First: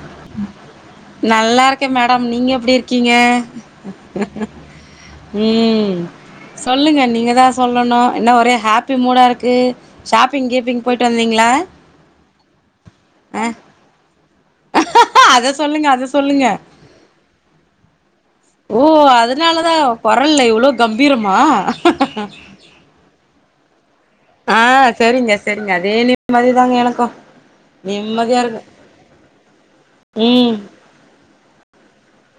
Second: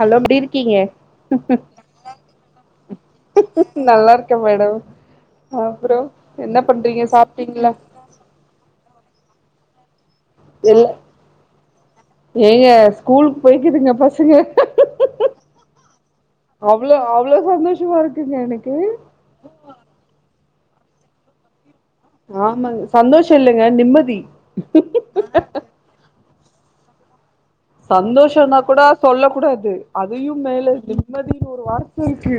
Hello எப்டி இருக்கீங்க நல்லா இருக்க மேடம் நீங்க எப்டி இருக்கீங்க நல்லா இருக்கே மேடம் அப்றோ ம் என்ன சொல்லுங்க பண்றீங்க நீங்க தா சாப்ட்டீங்களா சொல்லணு என்ன ஒரே ஹாப்பி மூடா இருக்கு ஷாப்பிங் இல்ல கீப்பிங் போயிட்டு வந்தீங்ளா ஏங்க ஸ்கூலுக் போயிக்கிதுங்க பசங்க அத சொல்லுங்க, அத சொல்லுங்க. அவ்ளோ அவ்ளோ சந்தோஷமா இருக்குங்க எனக்கு அப்ப அதனால தா கொரல்ல இவ்ளோ கம்பீரமா ஆமாங்க சந்தோஷோ இல்லங்க நிம்மதி ஆ செரிங்க செரிங்க அதே நிம்திதாங்க எனக்கு சந்தோஷம்னா கூட சொல்ல கூடாது அதையு ம். மேல நிம்மதியின்னு ஒரு வார்த்த இருக்கு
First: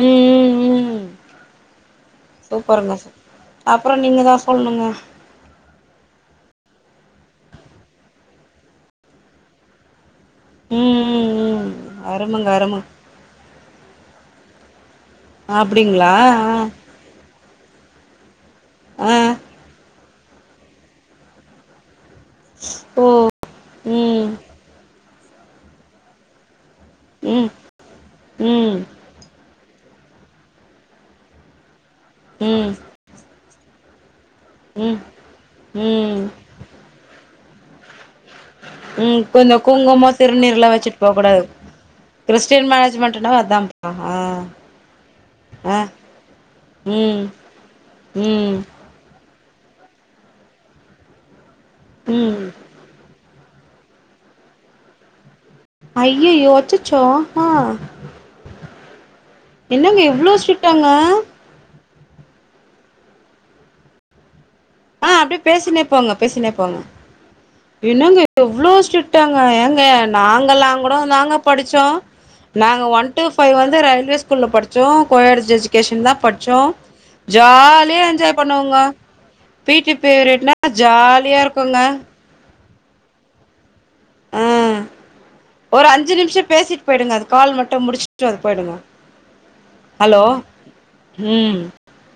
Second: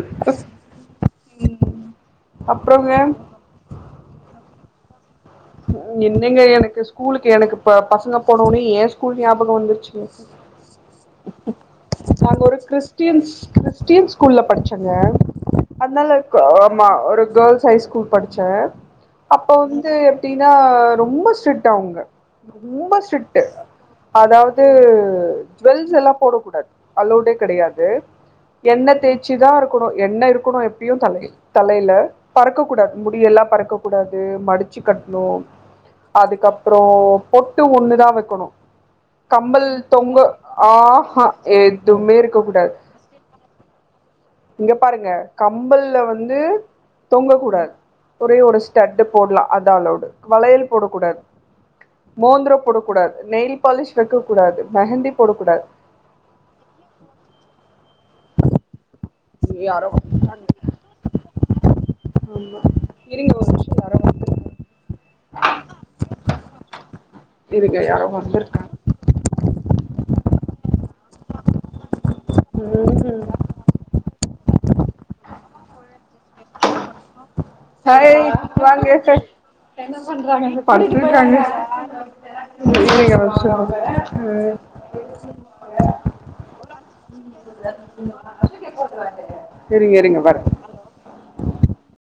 ம் ம் ம் அப்றோங்க சூப்பருங்க சு அப்றோ நீங்க தா சொல்ணுங்க என்னங்க எனக்கு ஸ்கூலுக்கு எனக்கு ப பசங்க போன ஒன்னே எயா ஸ்கூல் ஞாபகோ வந்துருச்சிங்க ம், ம், ம். நாங்க அருமங்க, ஒரு அரும. கிறிஸ்டின்ஸ் கிறிஸ்டின் ஸ்கூல்ல படிச்சங்க அப்டிங்களா? அத்னால ஆ. ஆமா ஒரு கேர்ள்ஸ் ஹை ஸ்கூல் படிச்சே ஆ அப்ப வந்து எப்டின்னா ரொம்ப ஸ்ட்ரிக்ட் அவுங்க ரொம்ப ஓ ஸ்ட்ரிக்ட் ம் அதாது ஜுவெல்ஸ் எல்லா போடக்க கூடாது அளவ்டே ம் கெடையாது ம் எண்ணன தேச் சிதா இருக்கணு எண்ண இருக்கணு எப்பயு தலை தலையில ம் பறக்கக்கூடாது முடியெல்லா பறக்க கூடாது மடிச்சு ம் கட்டணு ம் அதுக்கப்றோ பொட்டு ஒன்னுதா வெக்கணு ம் கொஞ்சோ கம்பல் குங்குமோ தொங்க திருநீர்லா ஆ வச்சுட்டு போ ஹா கூடாது எதுவுமே இருக்க கிறிஸ்டின் கூடாது மேனேஜ்மெண்ட்னா அதான்ப்பா ஆ இங்க பாருங்க ஆ கம்பல்ல வந்து ம் தொங்கக்க கூடாது ஒரே ம் ஒரு ஸ்டட் போடலா அதா அளோடு வளையல் போடக்கூடாது ம் மோந்துரோ போடக்கூடாது நெயில் பாலிஷ் வெக்க கூடாது மெஹந்தி போடக்க கூடாது அய்யய்யோ அச்சச்சோ யாரோ என்னங்க இவ்ளோ ஸ்ட்ரிக்டாங்க ஆமா இருங்க ஒரு நிமிஷோ யாரோ வந்திருக்காங்க ஆ அப்டியே பேசினே போங்க பேசினே போங்க இருங்க யாரோ இன்னாங்க இவ்ளோ வந்திருக்காங்க ஸ்ட்டாங்க எங்க நாங்கல்லா கூடோ தாங்க படிச்சோ நாங்க ஒன் டூ ம் ஃபைவ் வந்து ரயில்வே ஸ்கூல்ல படிச் டிச்சோ கோ எஜுகேஷன் தா படிச்சோ ஜாலியா ஹாய் என்ஜாய் பண்ணுவோங்க வாங்க ஹாய் பி டி என்ன பீரியட்னா ஜாலியா இருக்குங்க நீங்க வருச்ச ஆ ம் ஒரு அஞ்சு நிமிஷ பேசிட்டு போயிடுங்க அது கால் மட்டு முடிச்சுட்டு அது போயிடுங்க சரிங்க இருங்க ஹலோ வரே ம்